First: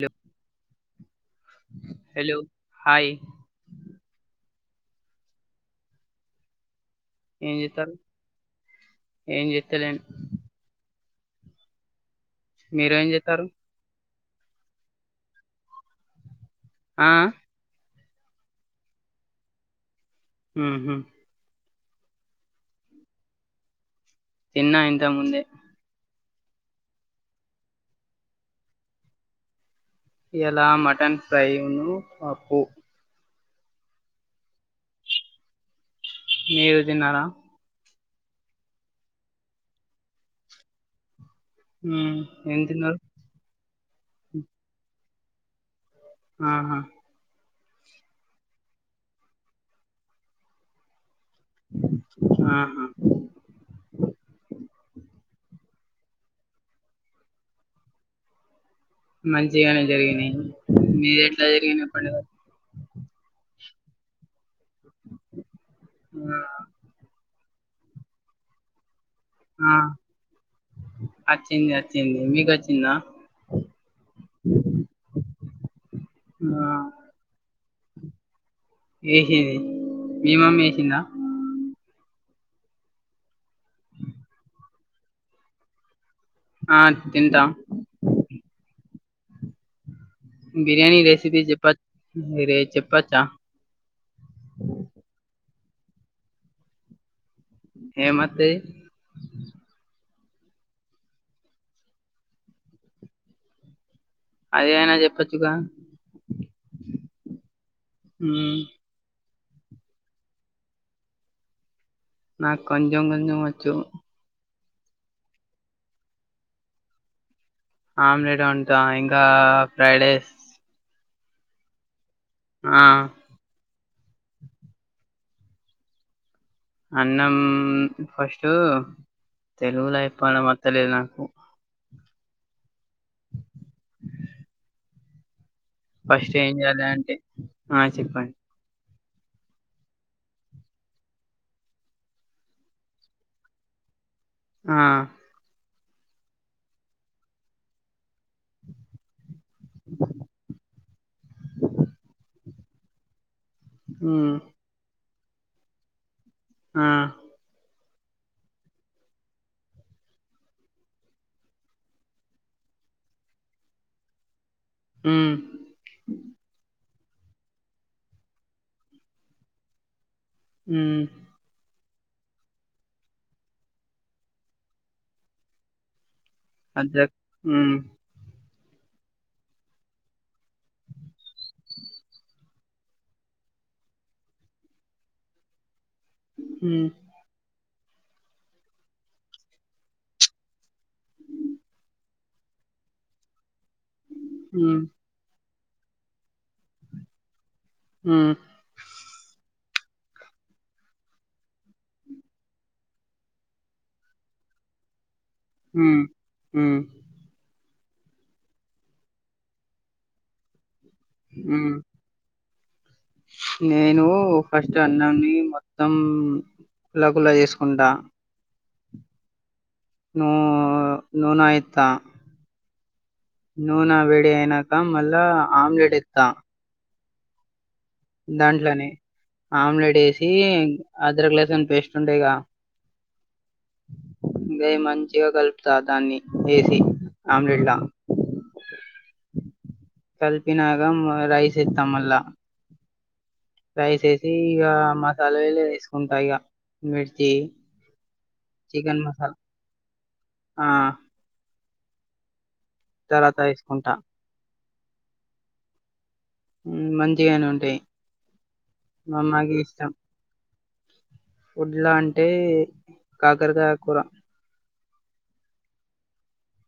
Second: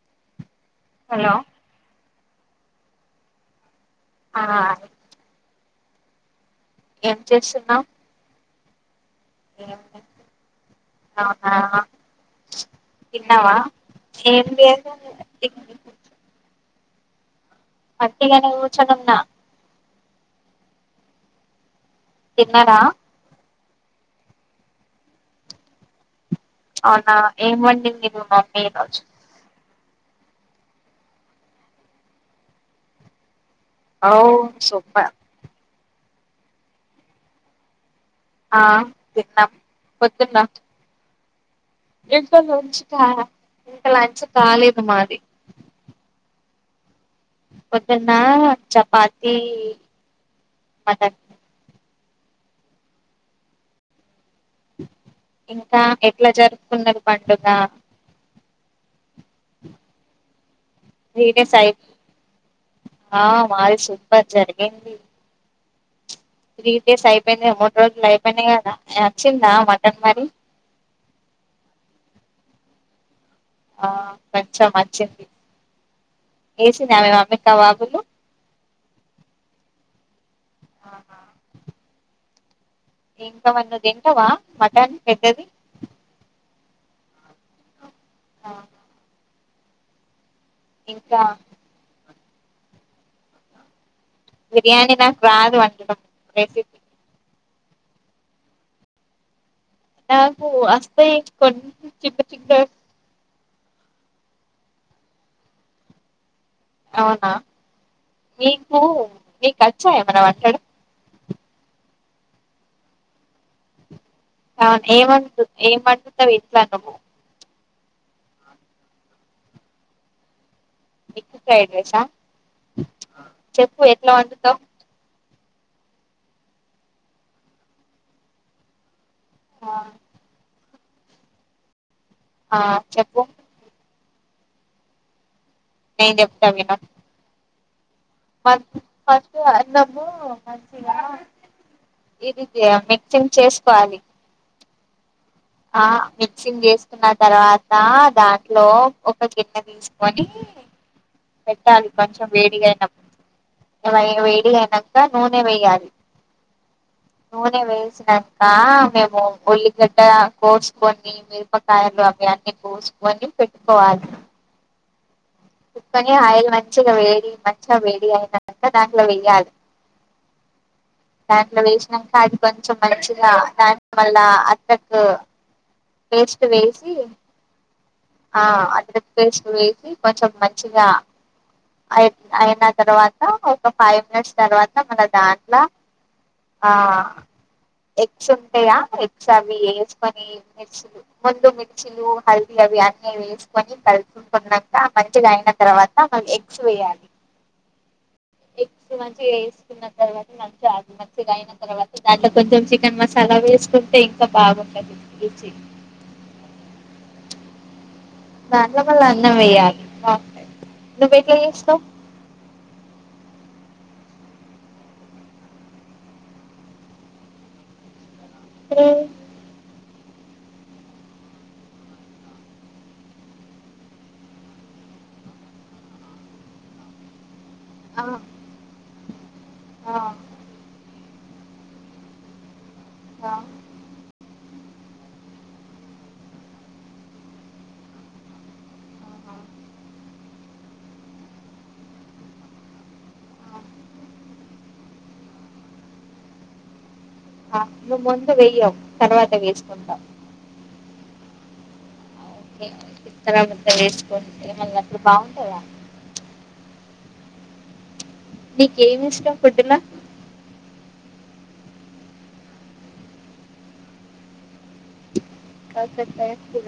చెప్ hello hello hi ఆ ఏం చేస్తున్నావు ఏం చెస్తలేని అవునా మీరు ఏం చేతారు తిన్నావా ఏం చేయను ఆ ఒటిగానే కూర్చోనున్నా ఉహుమ్ తిన్నార తిన్నా ఇంతకు ముందే అవునా ఏం వండిది మమ్మీ ఈ రోజు ఈ యాలా మటన్ ఫ్రై అను పప్పు ఔ సొప్పర్ మీరు తిన్నారా ఆ తిన్నాం పొద్దున్నే మ్మ్ ఇంకా ఏం లాంచ్ తిన్నారు కా ఇంకా లాంచ్ కాలేదు మాది హుప్ ఆహా పొద్దున్న చపాతి మటన్ ఆహా ఇంకా ఎట్లా జరుపుకున్నారు పండుగ మంచిగానే జరిగినాయి మీది త్రీ ఎట్లా డేస్ అయి జరిగిన పండుగ ఆ మాది సూపర్ జరిగి ఆ తీ డేస్ అయిపోయిందిగా అమ్మో రోజులైపోనేగాదనే వచ్చిందా ఆ. మటన్ మరి మీకచ్చిందా ఆ కొంచెం మచ్చింది ఆ వసింది ఆమె మమ్మి కబాబులు ఏసింది మీ మమ్మీ ఏసిందా ఆహా ఇంకావన్నది ఇంటవా మటన్ పెద్దది తింటా ఆ బిర్యానీ రెసిపీ చెప్ప రే చెప్పచ్చా బిరియాని నకు రాదు వండడం రెసిపి హే మా తె నాకు అస్తాయి కొ చి చిగడ అది అయినా చెప్పచ్చుగా అవునా నీకు నీకుచ్చాఎమనా వంటడం నా కొంచం కొంచం వచ్చు అవును ఏమ ఏమంటతా వట్లాను ఆమ్లెట్ ఉంటా ఇంకా ఫ్రైడ్ రైస్ ఎగ్ ఫైడ్రైసా ఆ ఎట్లా వందుతో అన్నం ఫస్ట్ తెలుగు ల ఎప్పనా మ తెలి నాకు ఆ చెప్పు ఫస్ట్ ఏం చేయాలి అంటే ఆ చెప్పండి మ ఫస్ట్ అన్నము మంచిగా ఇదిది మిక్సింగ్ చేసుకోవాలి ఆ ఆ మిక్సింగ్ చేసుకున్న తర్వాత దాంట్లో ఒక గిన్నె తీసుకొని పెట్టాలి కొంచెం వేడిగా అయినప్పుడు వై మ్మ్ వేడిగయినంక నూనే వెయ్యాలి ఆ నూనే వేసి కకా మేము ఉల్లిగడ్డ కోసుకొని మిరపకాయలు అవి అన్నీ కోసుకొని పెట్టుకోవాలి ఉమ్ ముక్కని ఆయిల్ మంచిగా వేడి మంచిగా వేడి అయినంక దాంట్లో వేయ్యాలి మ్మ్ దాంట్లో వేసి ఇకా అది కొంచెం మంచిగా దాని వళ్ళ అత్తకు టేస్ట్ వేసి అద్రక్ మ్మ్ ఆ అల్లమ్ పేస్ట్ వేసి కొంచెం మంచిగా అయి అయిన తర్వాత ఒక ఫైవ్ మినిట్స్ తర్వాత మన దాంట్లో ఆ మ్మ్ ఎగ్స్ ఉంటాయా ఎగ్స్ అవి వేసుకని మిర్చిలు ముందు మిర్చిలు హల్దీ అవి అన్నీ వేసు ని మ్మ్ కలుసుకుంటున్నాక మంచిగా ఆన తర్వాత మ గ్స్ వెయ్యాలి మ్మ్ ఎగ్స్ మాంచిగ ఏసి న్న తర్వాత మంచిగా మంచిగాయిన తర్వాత దాంట్లో కొంచెం చికెన్ మసాలా వేసుకుంటే ఇంకా బాగుంటది రుచి ఉమ్ ఉమ్ దాంట్ల మల్ల అన్నం వెయ్యాలి నువెట్ల మ్మ్ చేస్న్నావ్ నేను ఫస్ట్ అన్నాన్ని మొత్తం కుల్లా కుల్లా చేసుకుంటా అఓ నూ నూన ఏత్త నూనె వెేడి అయినాక మళ్ళా ఆమ్లేట్ ఏత్త ఆ ఆ దాంట్లోనే ఆమ్లెట్ ఏసి అదరక లసన్ పేస్ట్ ఉంటాయిగా ఆ ఇంగా మంచిగా కలుపుతా దాన్ని వేసి ఆమ్లెట్లా కలిపినాక రైస్ ఏస్తా మళ్ళా రైస్ ఏసి ఇగమసాలాలేసుకుంటా ఇగ ఆ నువ్ ముందు వే్యవ్ చికెన్ తర్వాత మసాలా వేసుకుంటావ్ ఆ తర్వాత చిత్తనంత వేసుకుంటా వేసుకోని ఏమ అట్లు బాగుంటుందా మంచిగానే ఉంటాయి నీకు ఏమి ఇష్టం ఫుడ్ ల ఫుడ్లా అంటే కాకరకాయ కూూర కాకరకాయ్ కూర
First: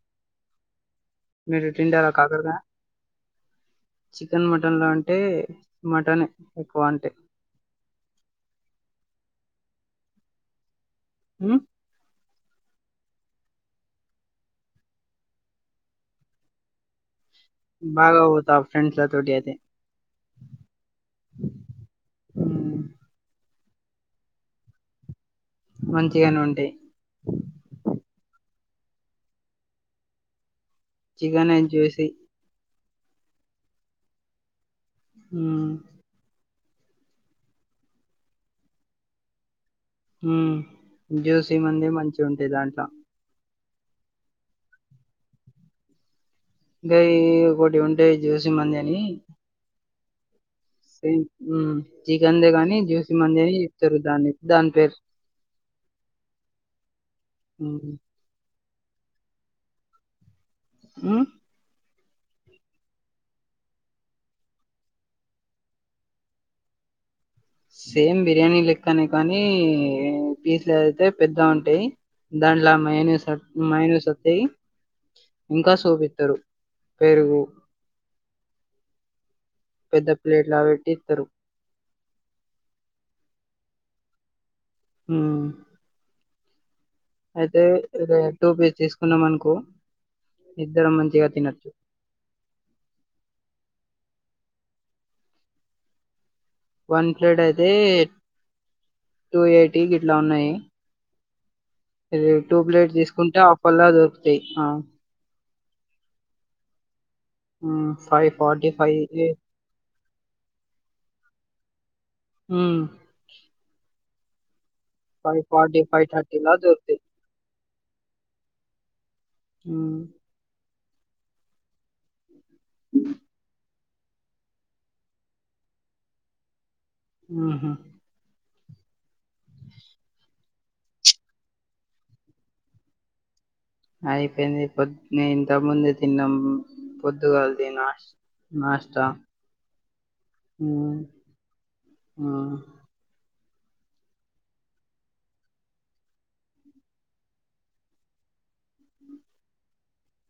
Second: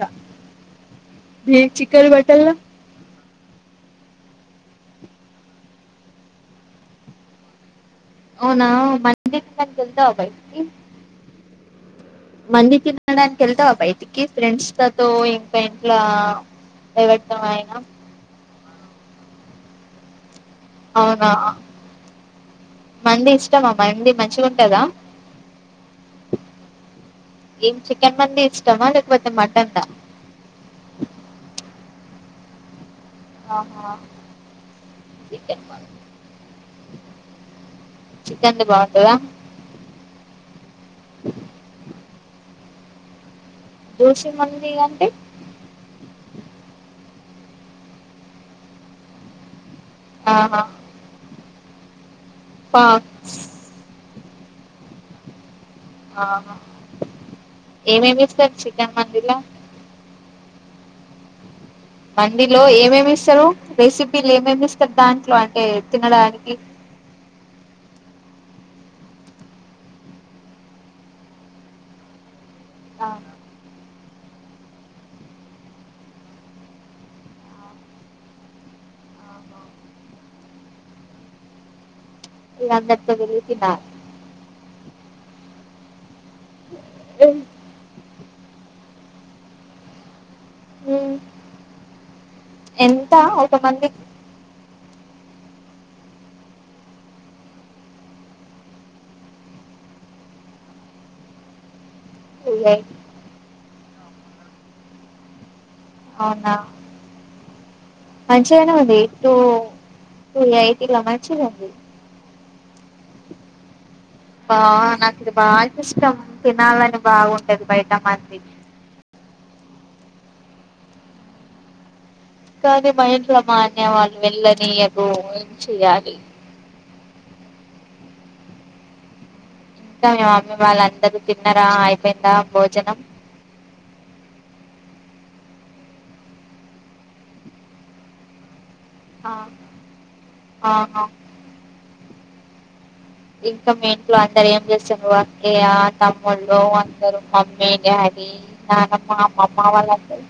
మీరు చికన్ తింటారా కాకరకాయ మాటన్లో చికెన్ మటన్ లో అంటే మటన్ ఎక్కువ అంటే అవునా మంది జల్దా అబయి ఉమ్ మంది తినన్ కెల్తవ బయితికి ఫ్రెండ్స్ తతో ఇంకా ఇంట్లా ఎ బాగ బోత ఫ్రెండ్సల తోటి అయితే అవునా ఉమ్ మంది ఇష్టమా మంది మంచిగా ఉంటదా మంచిగానే ఉంటాయి ఏం చికెన్ మంది టమాటక్ మొత్తం మటన్ దా చికన్ అండ్ జూసీ. ఆహా చికెన్ ఉమ్ మటన్ చికెన్ ది బాగుంటందా. ఉమ్ జ్యోసి మంది మంచిగ ఉంటయి దాంట్లా. జూసి మందిగ అంటే. అది ఒకటి ఉంటాయి చూసి మండి అని. ఆహా ఉమ్ చికన్ దే కాని పా జూసి మండి అని ఇస్తారు దాన్ని. దాని పేరు. ఆహా ఉమ్ ఏమి ఏమి తీసుకొచ్చిండ్రు. ఏం మందిర్ ల ఉమ్ మండిలో ఏమేమి ఇస్తారు రెసిపీలు ఏమేమి ఇస్తారు. దాంట్లో అంటే తినడానికి సేమ్ బిర్యానీ లెక్కనే కానీ పీస్లుదైతే పెద్దగ ఉంటాయి. దాండ్లా ఆ మైనసాత్ మైనసత్ ఇంకా సూప్ ఇస్తారు పెరుగు పెద్ద ప్లేట్లా పెట్టి ఇత్తర్. ఇంకా అందరితో తిరిగి తినాలి. ఉమ్ అదే అదే టూ పీస్ తీసుకున్నాం అనుకో. ఇద్దరు ఉమ్, మంచిగా తినోచ్చు. ఎంత ఒక మండి. వన్ ప్లేట్ అయితే టూ ఎయిటీ ఇట్లా ఉన్నాయి. ఇది టూ ప్లేట్స్ తీసుకుంటే ఆఫ్. పల్ల దొరుకుతాయి ఆహ్. అవునా ఉమ్ ఫైవ్ ఫార్టీ మంచిగానే ఫైవ్ ఉంది టూ టూ యాయిటిల మంచిగా ఉంది ఉమ్ ఆహ్ నాకు ఇది ఫైవ్ బాగా ఫార్టీ ఫైవ్ ఇష్టం థర్టీ లా తినాలని దొరుకుతాయి బాగుంటది బయట మది. ఉమ్ కాదే మా ఇంట్లా మ అది వెళ్ళనియదు ఏం చెయ్యాలి. ఉహూ ఇంకా మీ మమ్మీ వాళ్ళు అందరూ తిన్నరా అయిపోయిందా భోజనం. అయిపోయింది పొద్దున్నే ఇంతముందు తిన్నాం పొద్దుగాలది నా నాష్టా ఆ ఉమ్ ఆహా ఆ ఇంకా మీ ఇంట్లో అందరు ఏం చేస్తూరృ అక్కయ తమ్ముళ్ళు అందరు మమ్మీ డాడీ నానమ్మ అమ్మమ్మ వాళ్ళందరు.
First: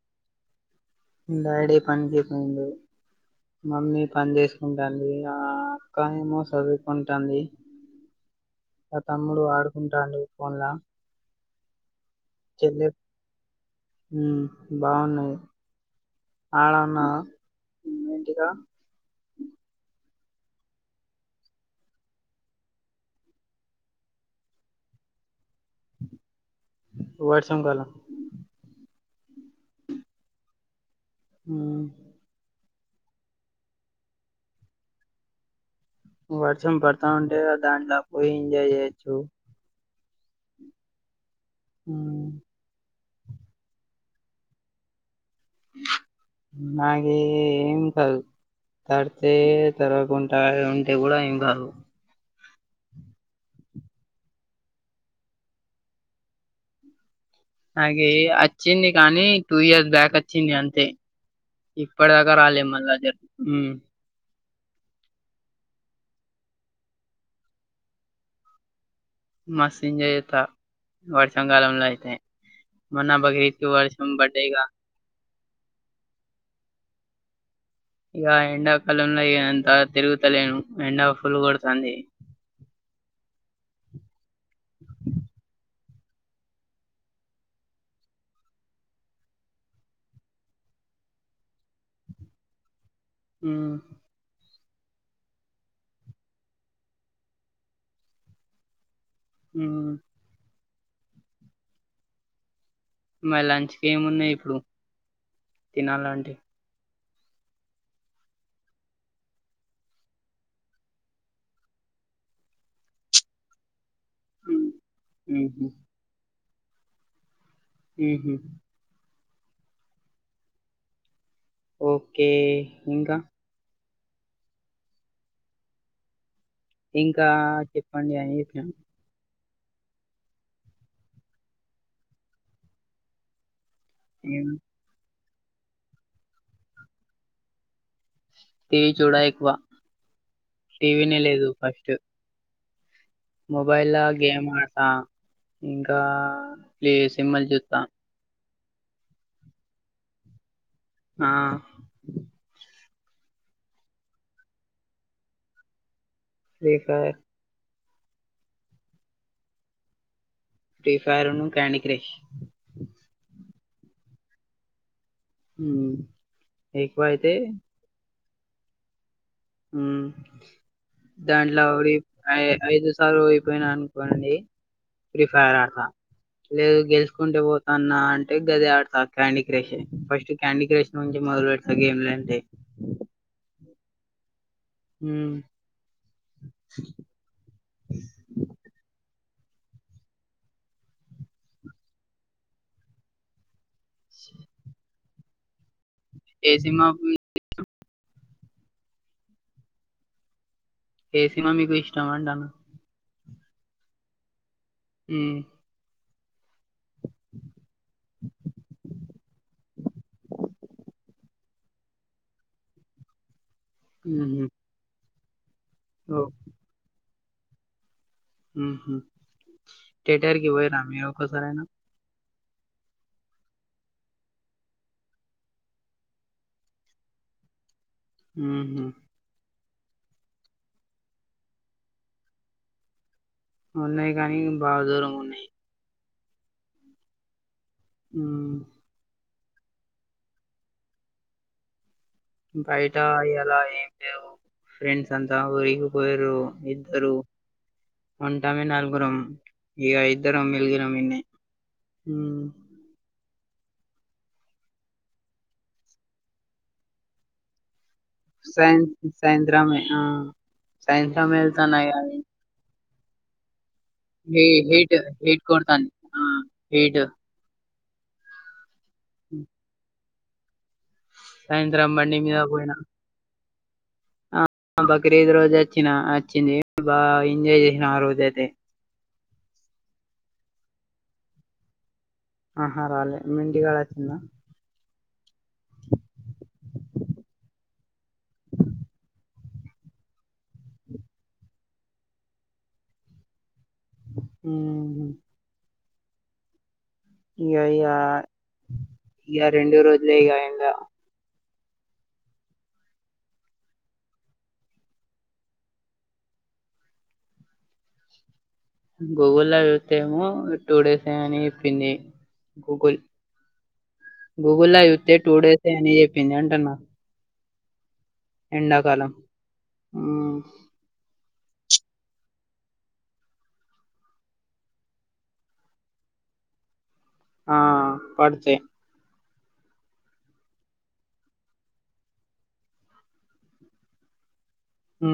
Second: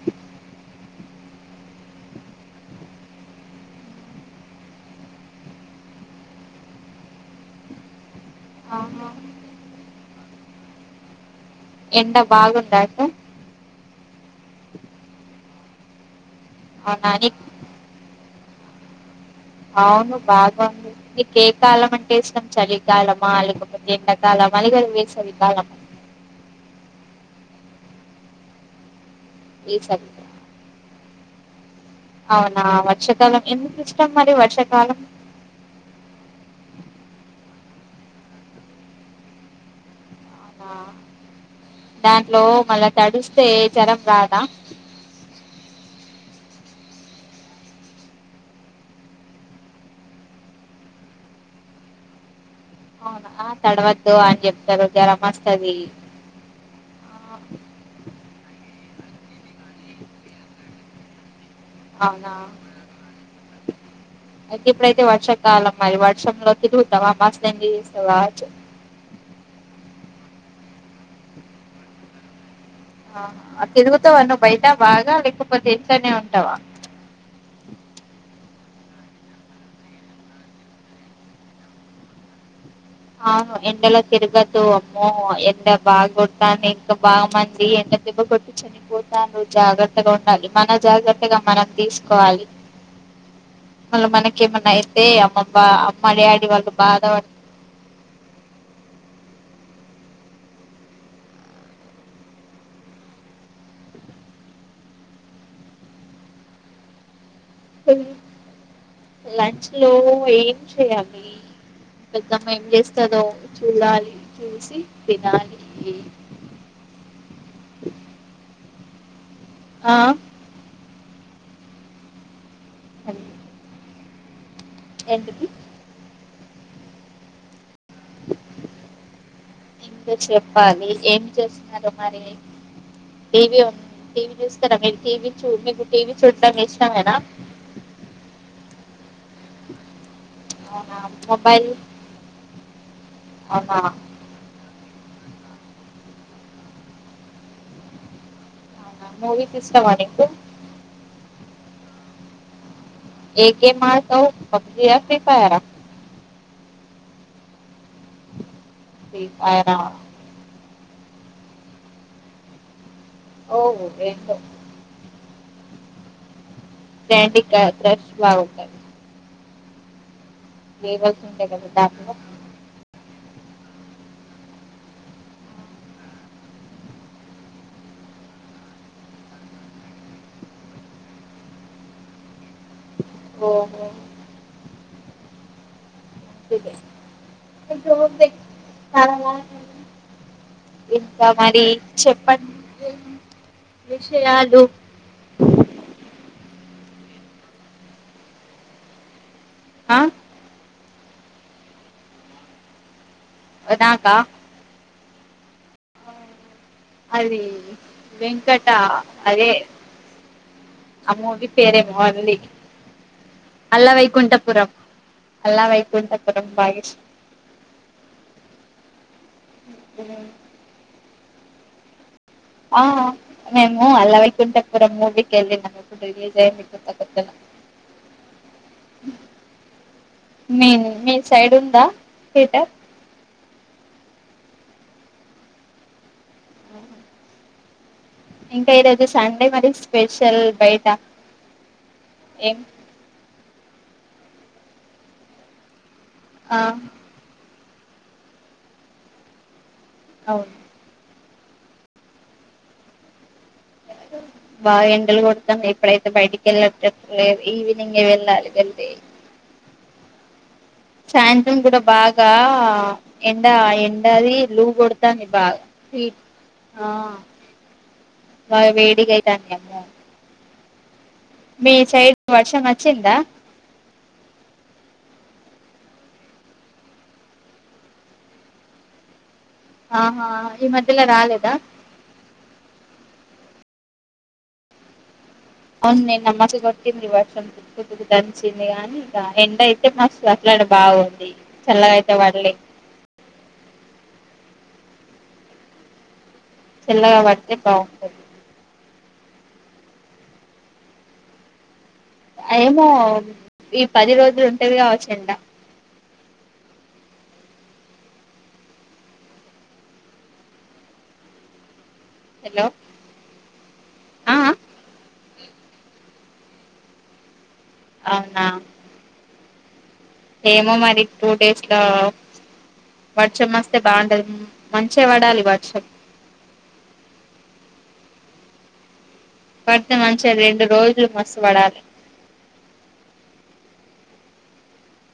డాడీ పనికిపోయింది మమ్మీ పని చేసుకుంటాంది. ఆ అక్క ఏమో చదువుకుంటంది ఆ ఆహా తమ్ముడు ఆడుకుంటండు పోన్లా ఎండ బాగుందా [unintelligible] అటు ఉ బాగున్నాయి అవునా నీకు ఆడనున్నద [unintelligible] అవును బాగుంది నీకు ఏ కాలం అంటే ఇస్టం చలికాలమా లేకపోతే ఎండాకాలమా అదిగనీ వేసవి కాలమా వర్షం కాలం ఈ [unintelligible] హ అవునా వర్షాకాలం ఎందుకు ఇష్టం మరి వర్షాకాలం వర్షం పడత ఉంటే దాంట్ల పోయి ఎంజాయ్ చేయొచ్చు ఆ ఉమ్ దాంట్లో మళ్ళా తడుస్తే జ్వరం రాదా నాగే ఏం కాదు తడితే తడ్వావకుంట ఉంటే కూడా ఏం కాదు అవునా ఆ తడవద్దు అని చెప్తారు జ్వరం వస్తది ఆ నాగి ఆచ్చింది కానీ టూ ఇయర్స్ బ్యాక్ ఆచ్చింది అంతే ఇప్పటి అవునా దాకా రాలే మళ్ళా జ్వా హూ అయితే ఇప్పుడైతే వర్షా కాలం మరి వర్షంలో తిరుగుతావా మస్త్ ఎంజాయ్ చేస్తావ్ కావచ్చు మస్తు ఎంజాయ్ చేత్త వర్షాకాలంలో అయితే మొన్న బక్రీద్ ఆ కి వర్షం తిరుగుతవ పడ్డాయి ఇగ బయట బాగా అ లే ఇంట్లనే ఉంటవా ఇగా ఎండాకాలంలో అంత తిరుగుతలేను ఎండ ఫుల్లు కొడతంది. అవును ఎండలో తిరగద్దు అమ్మో ఎండ బాగ కొడతంది ఇంకా బాగ మంది ఎండ దేబ్బ కొట్టి చనిపోతారృ జాగ్రత్తగా ఉండాలి మన జాగ్రత్తగా మనం తీసుకోవాలి. ఉమ్ మల్ల మనకి ఏమ్ అయితే అమ్మమ్మ అమ్మ డాడీ వాళ్ళు బాధ పడ్ హ్ మరి లంచ్ కి ఏమున్నాయి ఇప్పుడు తినాలంటే లంచ్ లో ఏం చేయాలి పెద్దమ్మ ఏం చేస్తదో చూడాలి చూసి తినాలి హ్ హ్ ఆ ఓకే ఇంకా ఎంటిది ఇంకా చెప్పండి అని చెప్పిన ఇంక చెప్పాలి? ఏం చేస్తున్నారు మరి? టీ వి ఉన్ టీ వి చూస్తరా మీరు టీ వి? చూ మీకు టీ వి చూడ్డం ఇష్టమేనా? టీ వి చూడ ఎక్కువ. అవునా టీవీనే మొబైల్? అవునా మొబైల్ ల గేమ్ ఆడతా. ఇంకా ప్లే సిన్మల్ జూత్తా. మూవీస్ ఇష్టమ నీకు? ఆ ఏ గేమ్ ఆడతవ్? పబ్జీ ఆ? ఫ్రీ ఫయర? Free fire. ఫ్రీ ఫయరా. ఫ్రీ ఫయర్ ఉను క్యాండి క్రెష్. ఓ రెండు ఉమ్ క్యాండీ క క్రష్. బావుంటది. ఉమ్ ఉంటాయి దాంట్ల కదా దాంట్లో [unintelligible] ఐదు స్ సారి ఓడిపోయినా అనుకోండి ఫ్రీ ఫైర్ ఆడతా లేదు గెలుచుకుంటే పోతాన్నా అంటే గదే ఆడతా candy crush. First candy crush నుంచి మొదలు పెడత గేమ్లంటే. ఓ హో ఉమ్ [inaudible] ఇంకా మరి, చెప్పండి? విషయాలు. ఏ సిన్మాకు బో ఆ ఏ సినిమా మీకు ఇష్టం అంటాన? అదాకా ఉమ్ అది వెంకట అదే, ఆ మూవి పేరేమో ఉంది. అలా ఉమ్హు, వైకుంఠపురం. అలా వైకుంఠపురం బాగ ఇష్ ఉ హు, థియేటర్ కి పోయిర్రా మీరు? ఓసారైనా? ఆ, మేము అలా వైకుంఠపురం మూవీకెల్లినం, రిలిజ్ అయినా కొత్త కొత్త లో. ఉ హు మేము మీ సైడ్ ఉందా థిటర్? ఉన్నాయి గనీ బాగ దూరం ఉన్నాయి. ఆ ఉమ్, ఇంకా ఇరోజు సండే మరి స్పెషల్ బయట ఏం బయట ఎలా ఫ్రెండ్స్ అంతాఊరికి పోయరు ఆ ఇద్దరు ఉంటమే నలుగురం ఇగ ఇద్దరం అవును మెల్గినం ఈడనె హమ్ బాగా ఎండలు కొడతానయ్ ఇప్పుడైతే బయటికి వెళ్ళ [unintelligible] చ్చలే ఈ వి ఇంగ వెళ్ళాలి సాయం వెళ్తే సాయంత్రమే ఆ సాయంత్రం కూడా వెళ్తాన్న ఇగ బాగా ఎండ ఎ ఉండది హే లూ హీట్ కొడతా హీట్ బాగా కొడతాంది ఆ ఆ హీట్ అ వేడి వేడి గయితామ్ది కదా మీ సాయంత్రం సైడ్ బండి మీద వర్షం పోయినా వచ్చిందా ఆ బక్రిదు రోజు వచ్చినా వచ్చింది బాగా ఎంజాయ్ చేసినా ఆ రోజ్ అయితే ఆహా ఈ మధ్యల రాలేదా ఆహ రాాలే మీ ఇంటికాడచ్చిందా అవును నిన్న మస్త్ కొట్టింది వర్షం తక్కు తుక్కు దంచింది గాని ఇక ఎండ అయితే మస్తు అట్లాడ బాగుంది చల్లగా అయితే పడలే హుమ్ చల్లగా పడితే బాగుండు ఇక రెండు రోజులే కా ఇంకా ఏమో ఈ పది రోజులు ఉంటది కావచ్చు ఎండ గూగుల్ లో చూస్తే ఏమో టూ డేస్ అని చెప్పింది హలో గూగుల్ ఆ ఆ గూగుల్ల చూత్తే టూ డేస్ అని చెప్పింది అంటన్న అవునా ఎండాకాలం మ్మ్ ఏమో మరి టూ డేస్ లో వర్షం వస్తే బాగుంటది మంచిగ పడాలి వర్షం ఆ పడితే పడితే మంచిగ రెండు రోజులు మస్తు పడాలి హ